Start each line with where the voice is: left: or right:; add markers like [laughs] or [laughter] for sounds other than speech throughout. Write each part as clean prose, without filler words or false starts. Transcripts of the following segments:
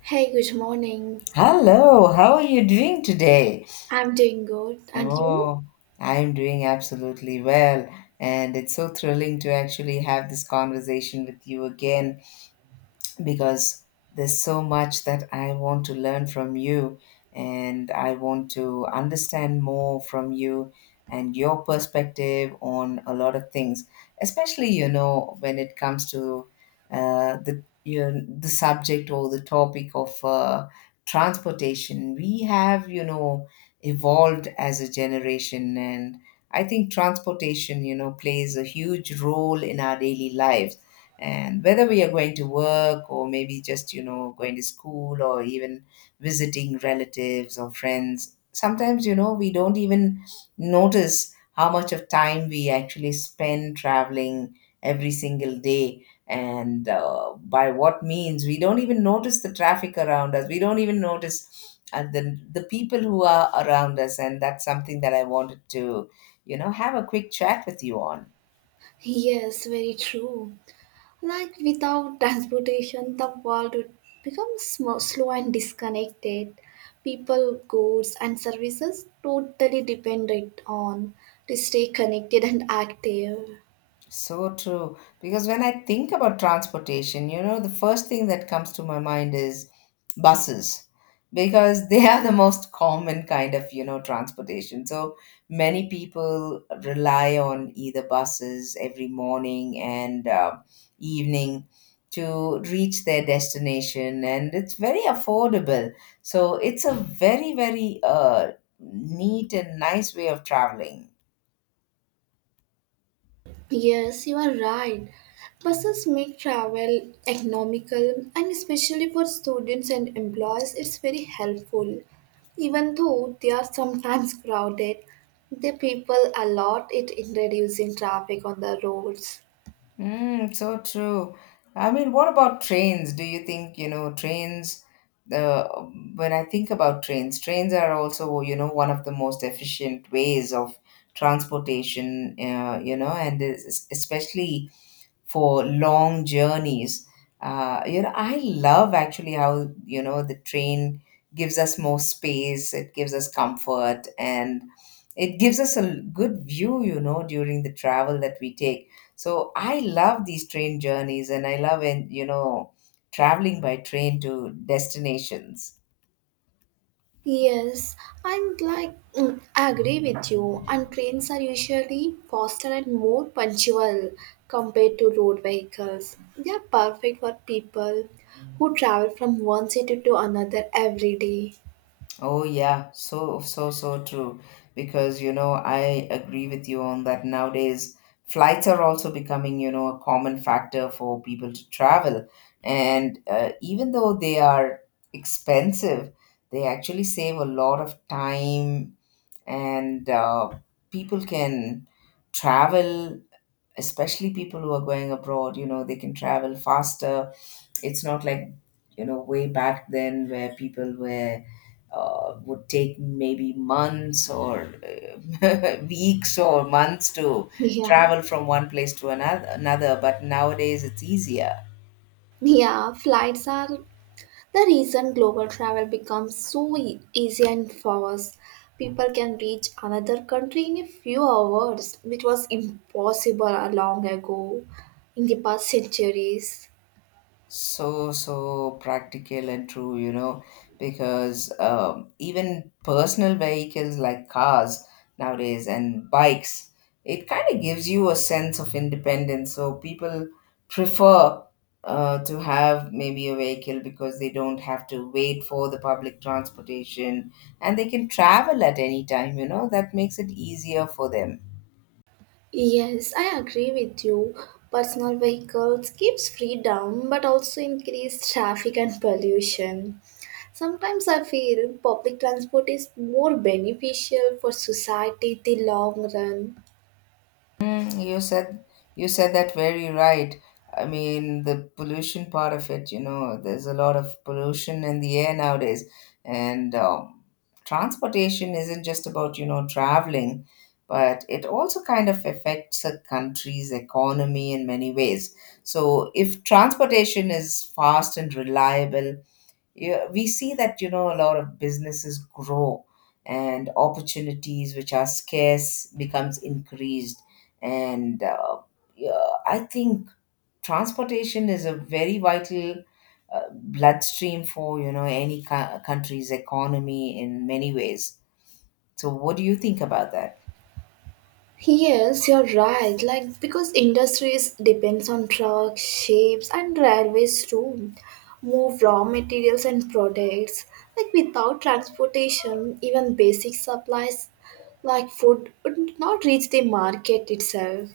right: Hey, good morning.
left: Hello, how are you doing today?
right: I'm doing good. And you?
left: Oh, I'm doing absolutely well, and it's so thrilling to actually have this conversation with you again because there's so much that I want to learn from you and I want to understand more from you and your perspective on a lot of things, especially, you know, when it comes to the subject or the topic of transportation. We have evolved as a generation, and I think transportation plays a huge role in our daily lives, and whether we are going to work or maybe just going to school, or even visiting relatives or friends. Sometimes we don't even notice how much of time we actually spend traveling every single day, and by what means. We don't even notice the traffic around us, we don't even notice the people who are around us, and that's something that I wanted to have a quick chat with you on.
right: Yes, very true. Like without [laughs] transportation, the world would become slow and disconnected. People, goods, and services totally dependent on to stay connected and active.
left: So true. Because when I think about transportation, you know, the first thing that comes to my mind is buses, because they are the most common kind of transportation. So many people rely on either buses every morning and evening to reach their destination, and it's very affordable. So it's a very, very neat and nice way of traveling.
right: Yes, you are right. Buses make travel economical and especially for students and employees, it's very helpful. Even though they are sometimes crowded, the people a lot it in reducing traffic on the roads.
left: Mm, so true. I mean, what about trains? Do you think trains, the when I think about trains are also, you know, one of the most efficient ways of transportation, and especially for long journeys. I love actually how the train gives us more space, it gives us comfort, and it gives us a good view during the travel that we take. So I love these train journeys, and I love and you know traveling by train to destinations.
right: Yes, I agree with you. And trains are usually faster and more punctual compared to road vehicles. They are perfect for people who travel from one city to another every day.
left: Oh, yeah, so true. Because, you know, I agree with you on that. Nowadays, flights are also becoming a common factor for people to travel, and even though they are expensive, they actually save a lot of time, and people can travel. Especially people who are going abroad, they can travel faster. It's not like way back then where people were would take maybe months or [laughs] weeks or months to
right: [laughs] Yeah,
left: travel from one place to another, but nowadays it's easier.
right: yeah. Flights are the reason global travel becomes so easy and fast. People can reach another country in a few hours, which was impossible a long ago in the past centuries.
left: So, so practical and true, because even personal vehicles like cars nowadays and bikes, it kind of gives you a sense of independence. So people prefer to have maybe a vehicle because they don't have to wait for the public transportation, and they can travel at any time, that makes it easier for them.
right: Yes, I agree with you. Personal vehicles keeps freedom but also increase traffic and pollution. Sometimes I feel public transport is more beneficial for society in the long run.
left: Mm, you said you said that very right. I mean, the pollution part of it, you know, there's a lot of pollution in the air nowadays, and transportation isn't just about traveling, but it also kind of affects a country's economy in many ways. So if transportation is fast and reliable, yeah, we see that a lot of businesses grow and opportunities which are scarce becomes increased. And yeah, I think transportation is a very vital bloodstream for any country's economy in many ways. So what do you think about that?
right: Yes, you're right. Like because industries depends on trucks, ships, and railways to move raw materials and products. Like without transportation, even basic supplies like food would not reach the market itself.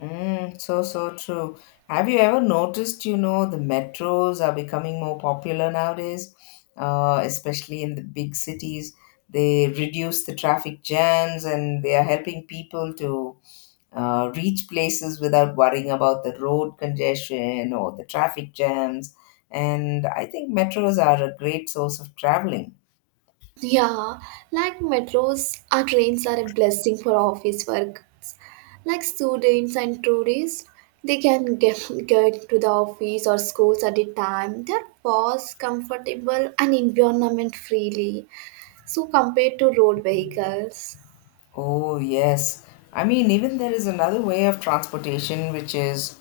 left: Mm, so, so true. Have you ever noticed the metros are becoming more popular nowadays, especially in the big cities. They reduce the traffic jams, and they are helping people to reach places without worrying about the road congestion or the traffic jams. And I think metros are a great source of traveling.
right: Yeah, like metros or trains are a blessing for office workers. Like students and tourists, they can get to the office or schools at a time. They're fast, comfortable, and environment freely. So compared to road vehicles.
left: Oh, yes. I mean, even there is another way of transportation, which is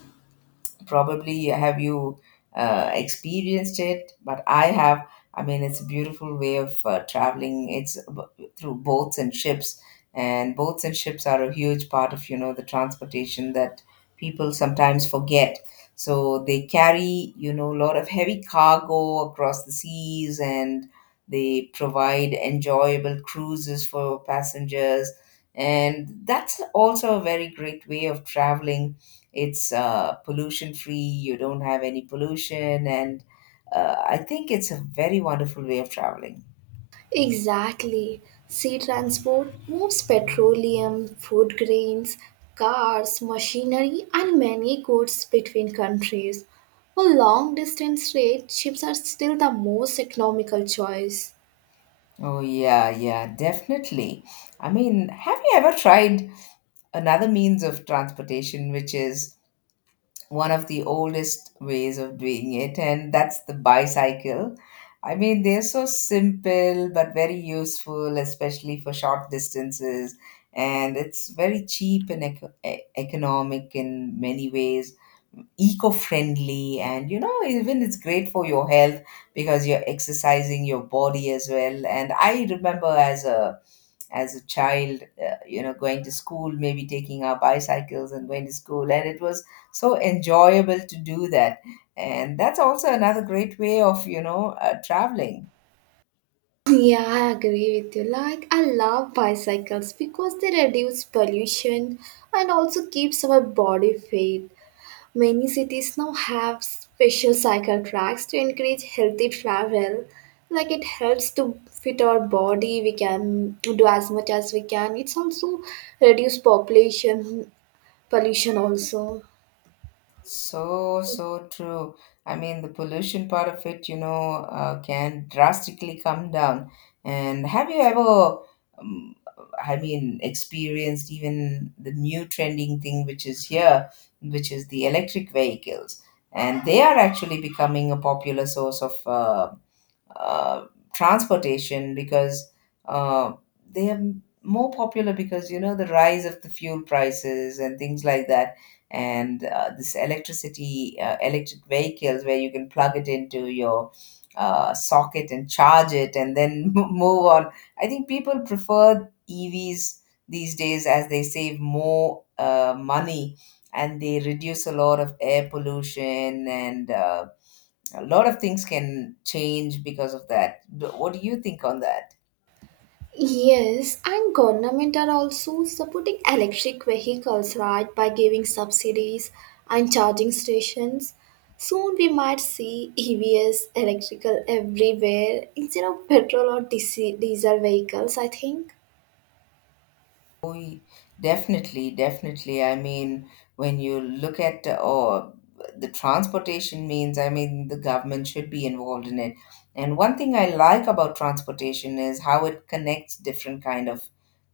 left: probably. Have you experienced it? But I have. I mean, it's a beautiful way of traveling. It's through boats and ships, and boats and ships are a huge part of the transportation that people sometimes forget. So they carry a lot of heavy cargo across the seas, and they provide enjoyable cruises for passengers, and that's also a very great way of traveling. It's pollution free, you don't have any pollution, and I think it's a very wonderful way of traveling.
right: Exactly. Sea transport moves petroleum, food grains, cars, machinery, and many goods between countries. For long distance trade, ships are still the most economical choice.
left: Oh, yeah, yeah, definitely. I mean, have you ever tried another means of transportation, which is one of the oldest ways of doing it, and that's the bicycle? I mean, they're so simple but very useful, especially for short distances, and it's very cheap and economic in many ways. Eco-friendly, and even it's great for your health because you're exercising your body as well. And I remember as a child, going to school, maybe taking our bicycles and going to school, and it was so enjoyable to do that. And that's also another great way of traveling.
right: [laughs] Yeah, I agree with you. Like, I love bicycles because they reduce pollution and also keeps our body fit. Many cities now have special cycle tracks to encourage healthy travel. Like it helps to fit our body, we can do as much as we can. It's also reduce population pollution also.
left: So, so true. I mean, the pollution part of it can drastically come down. And have you ever, um, I mean, experienced even the new trending thing which is here, which is the electric vehicles? And they are actually becoming a popular source of uh, transportation because uh, they are more popular because the rise of the fuel prices and things like that. And this electric vehicles where you can plug it into your socket and charge it, and then [laughs] move on. I think people prefer EVs these days as they save more money, and they reduce a lot of air pollution, and a lot of things can change because of that. What do you think on that?
right: Yes, and government are also supporting electric vehicles, right, by giving subsidies and charging stations. Soon we might see EVs electrical everywhere instead of petrol or diesel vehicles, I think.
left: We definitely, definitely. I mean, when you look at or the transportation means, I mean, the government should be involved in it. And one thing I like about transportation is how it connects different kind of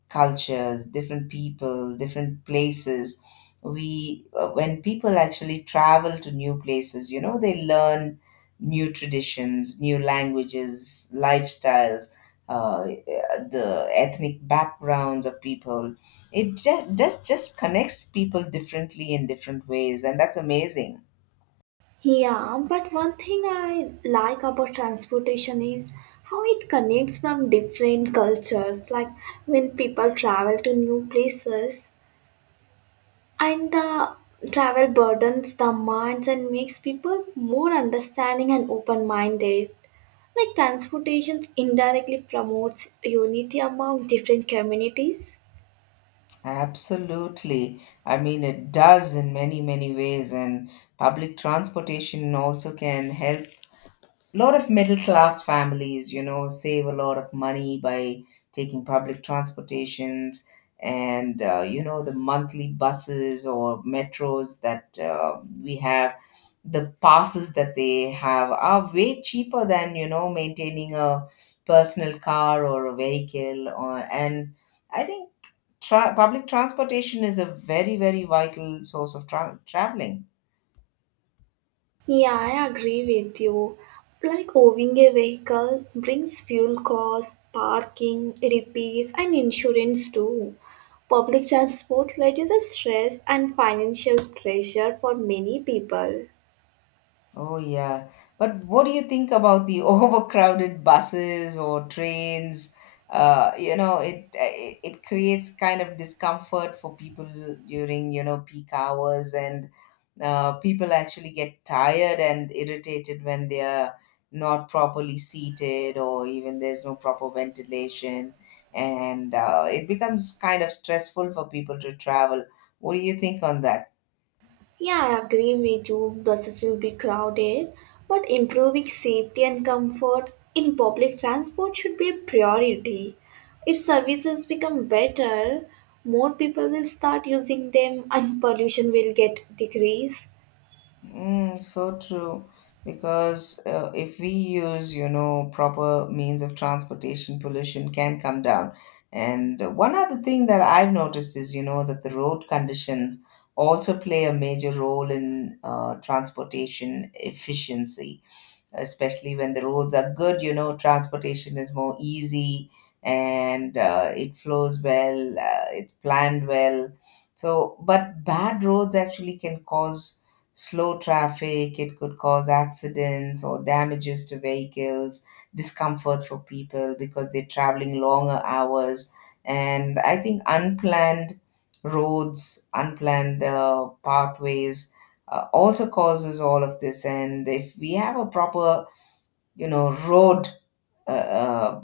left: cultures, different people, different places. When people actually travel to new places, you know, they learn new traditions, new languages, lifestyles, uh, the ethnic backgrounds of people. It just connects people differently in different ways, and that's amazing.
right: Yeah, but one thing I like about transportation is how it connects from different cultures. Like when people travel to new places, and the travel burdens the minds and makes people more understanding and open minded. Like transportation indirectly promotes unity among different communities.
left: Absolutely. I mean, it does in many, many ways, and public transportation also can help a lot of middle class families, you know, save a lot of money by taking public transportations, and the monthly buses or metros that we have. The passes that they have are way cheaper than, you know, maintaining a personal car or a vehicle. And I think public transportation is a very, very vital source of traveling.
right: Yeah, I agree with you. Like owning a vehicle brings fuel costs, parking, repairs, and insurance too. Public transport reduces stress and financial pressure for many people.
left: Oh, yeah. But what do you think about the [laughs] overcrowded buses or trains? It creates kind of discomfort for people during peak hours, and people actually get tired and irritated when they are not properly seated or even there's no proper ventilation, and it becomes kind of stressful for people to travel. What do you think on that?
right: Yeah, I agree with you. Buses will be crowded, but improving safety and comfort in public transport should be a priority. If services become better, more people will start using them and pollution will get decreased.
left: Mm, so true. Because if we use proper means of transportation, pollution can come down. And one other thing that I've noticed is that the road conditions also play a major role in transportation efficiency, especially when the roads are good, transportation is more easy, and it flows well, it's planned well. So, but bad roads actually can cause slow traffic, it could cause accidents or damages to vehicles, discomfort for people because they're traveling longer hours. And I think unplanned roads, unplanned pathways also causes all of this. And if we have a proper road uh, uh,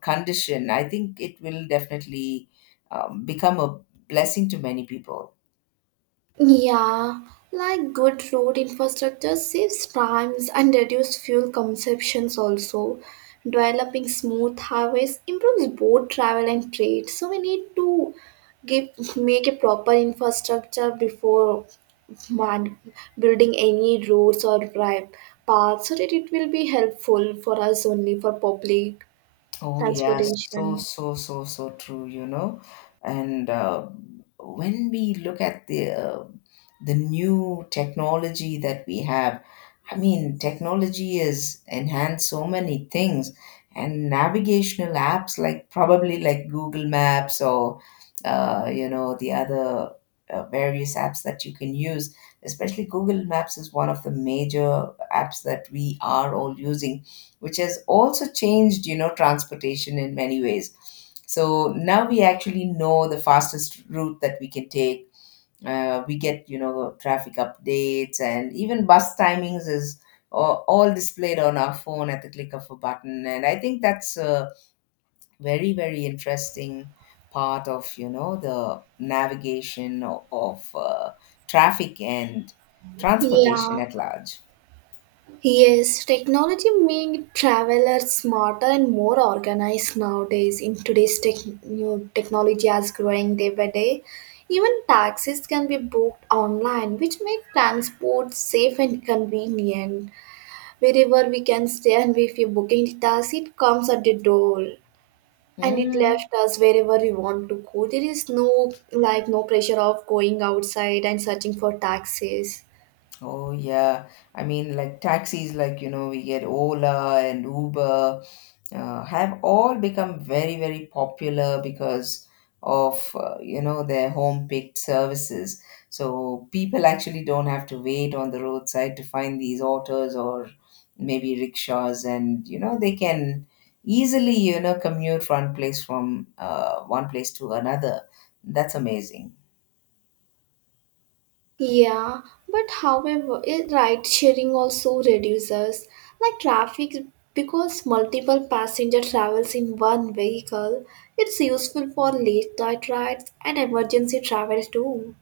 left: condition, I think it will definitely become a blessing to many people.
right: Yeah, like good road infrastructure saves times and reduces fuel consumptions also. Developing smooth highways improves both travel and trade. So we need to give make a proper infrastructure before man, building any roads or drive paths so that it will be helpful for us only for public
left: Oh, yes, so,
right: transportation.
left: so, so, so true. And when we look at the new technology that we have, I mean, technology has enhanced so many things, and navigational apps like probably Google Maps or the other various apps that you can use. Especially Google Maps is one of the major apps that we are all using, which has also changed, you know, transportation in many ways. So now we actually know the fastest route that we can take. We get traffic updates, and even bus timings is all displayed on our phone at the click of a button. And I think that's a very, very interesting part of the navigation of traffic and transportation
right: Yeah.
left: at large.
right: Yes, technology made travelers smarter and more organized nowadays. In today's tech, new technology is growing day by day. Even taxis can be booked online, which make transport safe and convenient. Wherever we can stay, and if you're booking the taxi, it comes at the door and it
left: Mm-hmm.
right: left us wherever we want to go. There is no like no pressure of going outside and searching for taxis.
left: Oh, yeah, I mean, like taxis, we get Ola and Uber, have all become very, very popular because of their home picked services. So people actually don't have to wait on the roadside to find these autos or maybe rickshaws, and you know they can easily commute one place from one place to another. That's amazing.
right: Yeah, but however, ride sharing also reduces like traffic because multiple passenger travels in one vehicle. It's useful for late night rides and emergency travel too.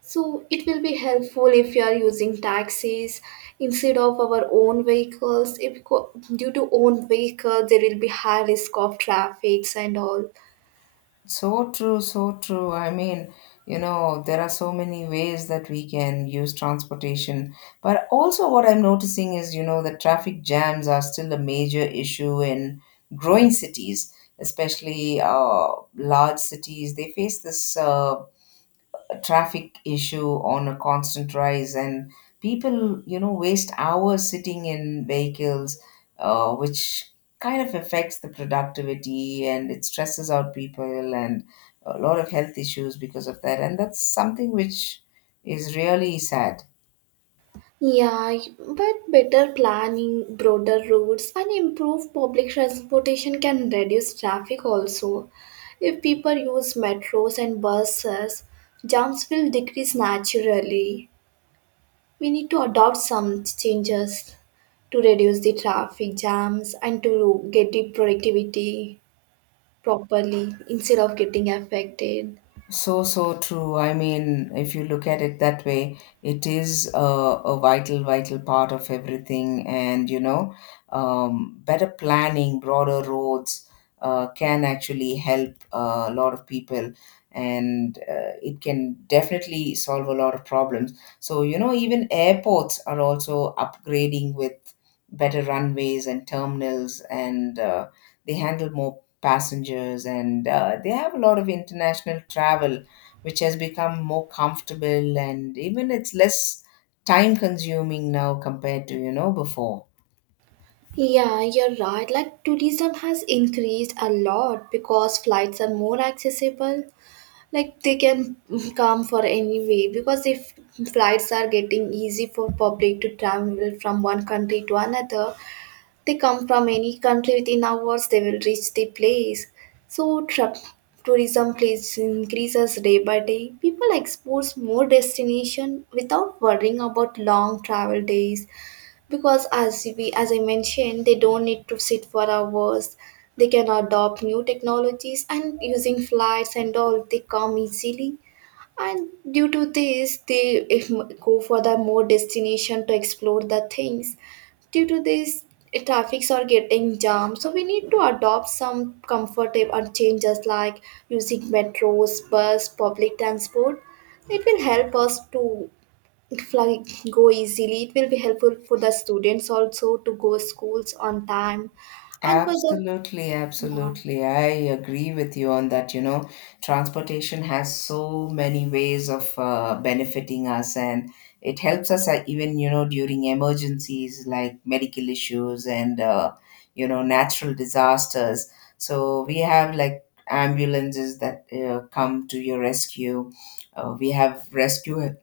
right: So it will be helpful if you are using taxis instead of our own vehicles. If due to own vehicle, there will be high risk of traffics and all.
left: So true, so true. I mean, you know, there are so many ways that we can use transportation. But also, what I'm noticing is, you know, the traffic jams are still a major issue in growing cities, especially large cities. They face this traffic issue on a constant rise, and people waste hours sitting in vehicles, which kind of affects the productivity, and it stresses out people and a lot of health issues because of that, and that's something which is really sad.
right: Yeah, but better planning, broader routes, and improved public transportation can reduce traffic also. If people use metros and buses, jams will decrease naturally. We need to adopt some changes to reduce the traffic jams and to get the productivity properly instead of getting affected.
left: So, so true. I mean, if you look at it that way, it is a vital, vital part of everything. And, you know, better planning, broader roads can actually help a lot of people. And it can definitely solve a lot of problems. So, you know, even airports are also upgrading with better runways and terminals, and they handle more passengers, and they have a lot of international travel, which has become more comfortable, and even it's less time consuming now compared to before.
right: Yeah, you're right. Like tourism has increased a lot because flights are more accessible, like they can come for any way. Because if flights are getting easy for public to travel from one country to another, they come from any country within hours, they will reach the place. So tra- tourism place increases day by day, people explore more destination without worrying about long travel days, because as we, as I mentioned, they don't need to sit for hours. They can adopt new technologies and using flights and all, they come easily. And due to this, they, if, go for the more destination to explore the things. Due to this, traffics are getting jammed, so we need to adopt some comfortable changes, like using metros, bus, public transport. It will help us to like go easily. It will be helpful for the students also to go schools on time and for the,
left: Absolutely,
right: yeah.
left: absolutely. I agree with you on that. You know, transportation has so many ways of benefiting us, and it helps us even, you know, during emergencies like medical issues and, you know, natural disasters. So we have like ambulances that come to your rescue. We have rescue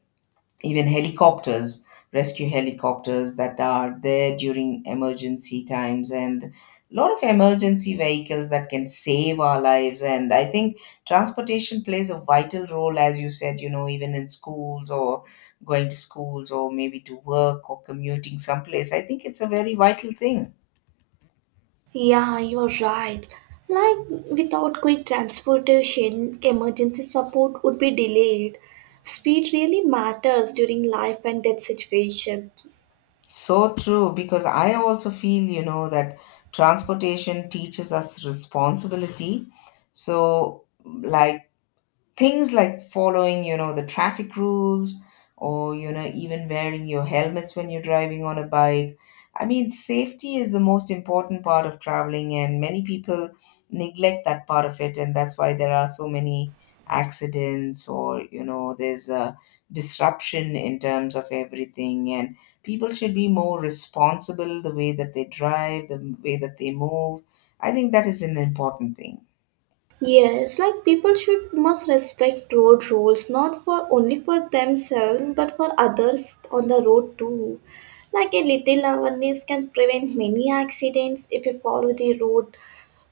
left: even helicopters, rescue helicopters that are there during emergency times, and a lot of emergency vehicles that can save our lives. And I think transportation plays a vital role, as you said, you know, even in schools, or going to schools, or maybe to work, or commuting someplace. I think it's a very vital thing.
right: Yeah, you're right. Like without quick transportation, emergency support would be delayed. Speed really matters during life and death situations.
left: So true, because I also feel, you know, that transportation teaches us responsibility. So, like, things like following the traffic rules, or you know, even wearing your helmets when you're driving on a bike. I mean, safety is the most important part of traveling, and many people neglect that part of it, and that's why there are so many accidents, or you know, there's a disruption in terms of everything, and people should be more responsible the way that they drive, the way that they move. I think that is an important thing.
right: Yes, like people should must respect road rules not for only for themselves but for others on the road too. Like a little awareness can prevent many accidents if we follow the road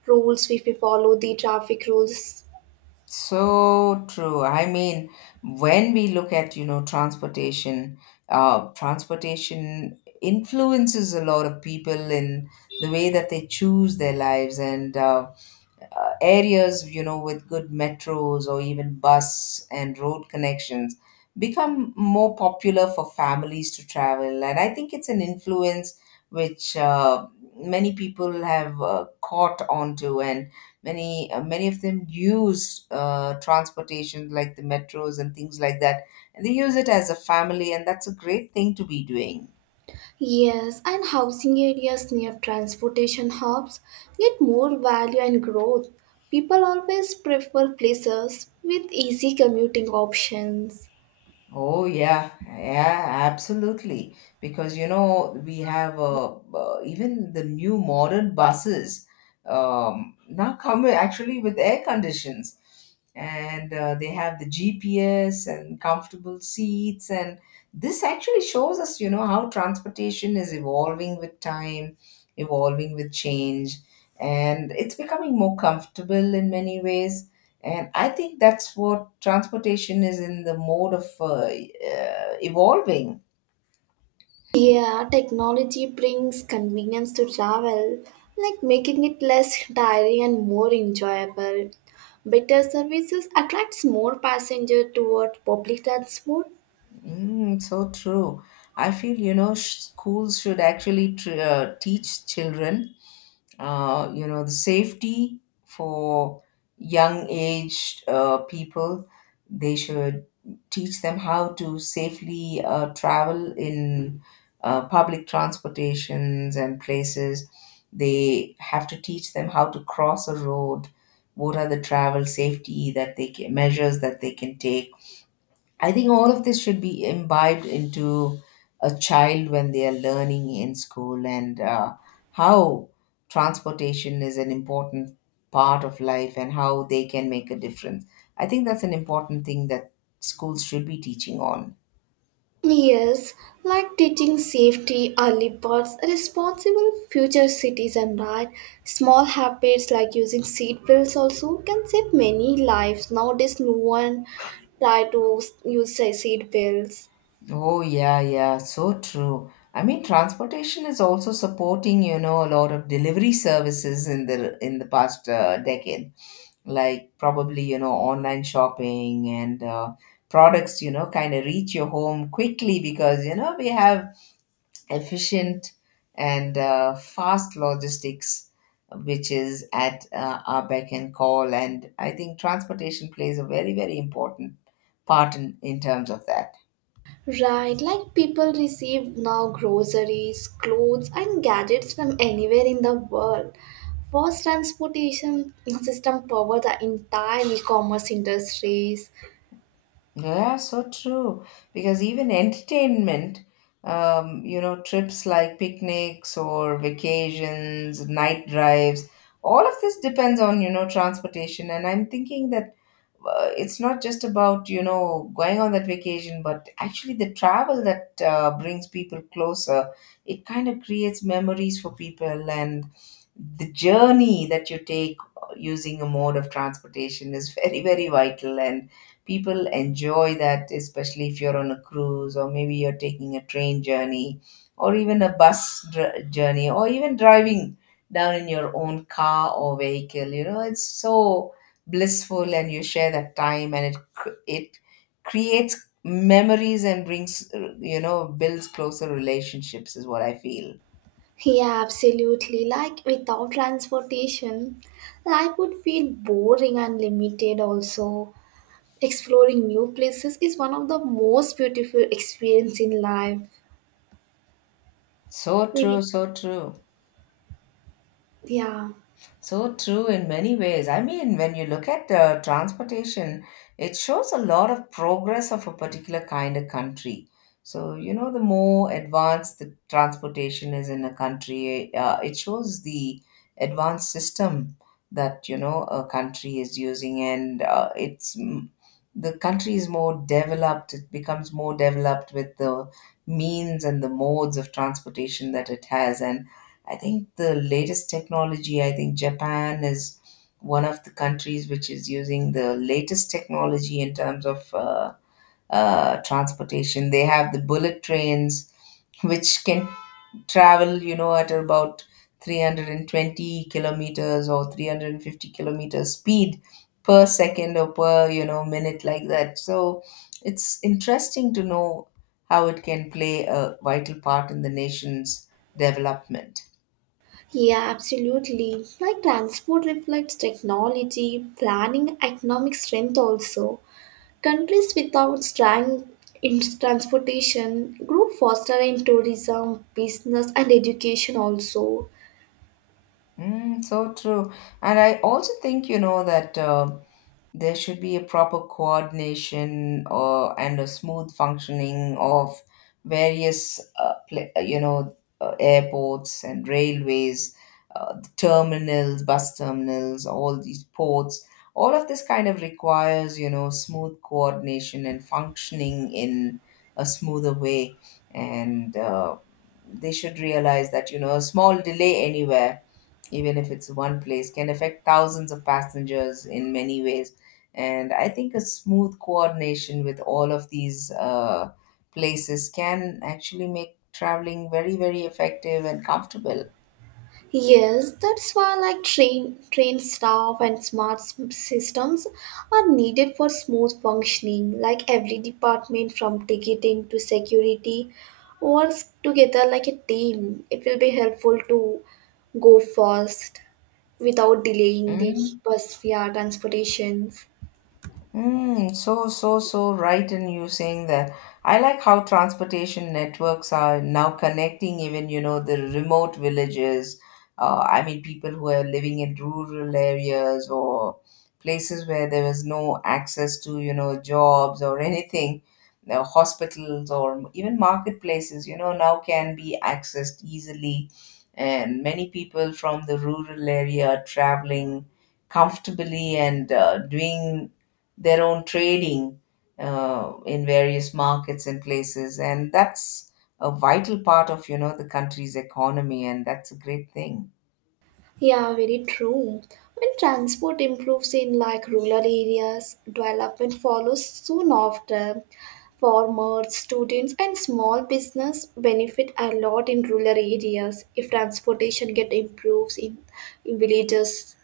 right: rules, if we follow the traffic rules.
left: So true. I mean, when we look at, you know, transportation, transportation influences a lot of people in the way that they choose their lives, and areas you know, with good metros or even bus and road connections, become more popular for families to travel, and I think it's an influence which many people have caught onto, and many of them use transportation like the metros and things like that, and they use it as a family, and that's a great thing to be doing.
right: Yes, and housing areas near transportation hubs get more value and growth. People always prefer places with easy commuting options.
left: Oh yeah, yeah, absolutely. Because you know, we have even the new modern buses now come actually with air conditions, and they have the GPS and comfortable seats, and this actually shows us you know, how transportation is evolving with time, evolving with change, and it's becoming more comfortable in many ways, and I think that's what transportation is in the mode of evolving.
right: Yeah, technology brings convenience to travel, like making it less tiring and more enjoyable. Better services attracts more passenger toward public transport.
left: Mm, so true. I feel, you know, schools should actually teach children, you know, the safety for young aged people. They should teach them how to safely travel in public transportations and places. They have to teach them how to cross a road. What are the travel safety that they can, measures that they can take? I think all of this should be imbibed into a child when they are learning in school, and how transportation is an important part of life and how they can make a difference. I think that's an important thing that schools should be teaching on.
right: Yes, like teaching safety, early birds, responsible future citizen, right? Small habits like using seat belts also can save many lives. Nowadays, no one try to use seat belts.
left: Oh, yeah, yeah, so true. I mean, transportation is also supporting, you know, a lot of delivery services in the past decade. Like probably you know, online shopping, and products you know, kind of reach your home quickly because you know, we have efficient and fast logistics which is at our beck and call, and I think transportation plays a very, very important part in terms of that.
right: Right, like people receive now groceries, clothes, and gadgets from anywhere in the world. Fast transportation system power the entire e-commerce industries.
left: Yeah, so true. Because even entertainment, you know, trips like picnics or vacations, night drives, all of this depends on, you know, transportation. And I'm thinking that it's not just about, you know, going on that vacation, but actually the travel that brings people closer. It kind of creates memories for people, and the journey that you take using a mode of transportation is [laughs] very, very vital. And people enjoy that, especially if you're on a cruise, or maybe you're taking a train journey or even a journey, or even driving down in your own car or vehicle. You know, it's so blissful, and you share that time, and it creates memories and brings, you know, builds closer relationships is what I feel.
right: Yeah, absolutely. Like without transportation, life would feel boring and limited. Also, exploring new places is one of the most beautiful experience in life.
left: So true,
right: Really?
left: so true.
right: Yeah.
left: So true in many ways. I mean, when you look at the transportation, it shows a lot of progress of a particular kind of country. So, you know, the more advanced the transportation is in a country, it shows the advanced system that, you know, a country is using, and it's the country is more developed. It becomes more developed with the means and the modes of transportation that it has. And I think the latest technology, I think Japan is one of the countries which is using the latest technology in terms of transportation. They have the bullet trains, which can travel, you know, at about 320 kilometers or 350 kilometers speed per second, or per, you know, minute like that. So it's interesting to know how it can play a vital part in the nation's development.
right: Yeah, absolutely. Like transport reflects technology, planning, economic strength also. Countries without strong in transportation grow faster in tourism, business and education also.
left: Mm, so true. And I also think, you know, that there should be a proper coordination or and a smooth functioning of various you know, airports and railways terminals, bus terminals, all these ports, all of this kind of requires you know, smooth coordination and functioning in a smoother way, and they should realize that you know, a small delay anywhere, even if it's one place, can affect thousands of passengers in many ways, and I think a smooth coordination with all of these places can actually make traveling very, very effective and comfortable.
right: Yes, that's why like train staff and smart systems are needed for smooth functioning. Like every department from ticketing to security works together like a team. It will be helpful to go fast without delaying the
left: Mm.
right: bus via transportation.
left: Mm, so, so, so right in you saying that. I like how transportation networks are now connecting even, you know, the remote villages. I mean, people who are living in rural areas, or places where there was no access to, you know, jobs or anything, you know, hospitals or even marketplaces, you know, now can be accessed easily. And many people from the rural area are traveling comfortably, and doing their own trading in various markets and places, and that's a vital part of you know, the country's economy, and that's a great thing.
right: Yeah, very true. When transport improves in like rural areas, development follows soon after. Farmers, students, and small business benefit a lot in rural areas if transportation get improves in villages.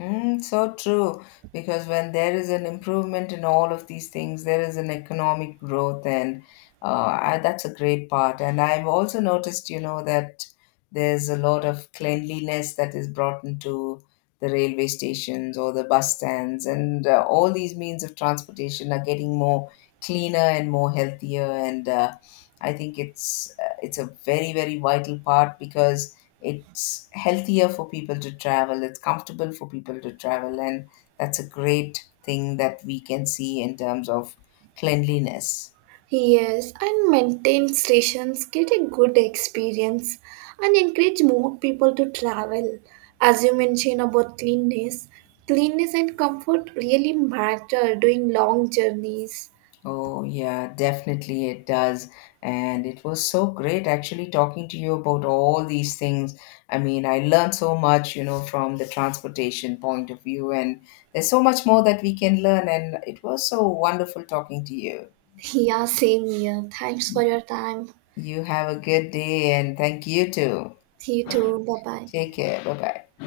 left: Mm, so true, because when there is an improvement in all of these things, there is an economic growth, and that's a great part. And I've also noticed, you know, that there's a lot of cleanliness that is brought into the railway stations or the bus stands, and all these means of transportation are getting more cleaner and more healthier. And I think it's a very, very vital part, because it's healthier for people to travel, it's comfortable for people to travel, and that's a great thing that we can see in terms of cleanliness.
right: Yes, and maintained stations get a good experience and encourage more people to travel. As you mentioned about cleanness, cleanness and comfort really matter during long journeys.
left: Oh, yeah, definitely it does. And it was so great actually talking to you about all these things. I mean, I learned so much, you know, from the transportation point of view, and there's so much more that we can learn. And it was so wonderful talking to you.
right: Yeah, same here. Thanks for your time.
left: You have a good day, and thank you too.
right: See you too. Bye bye.
left: Take care. Bye bye.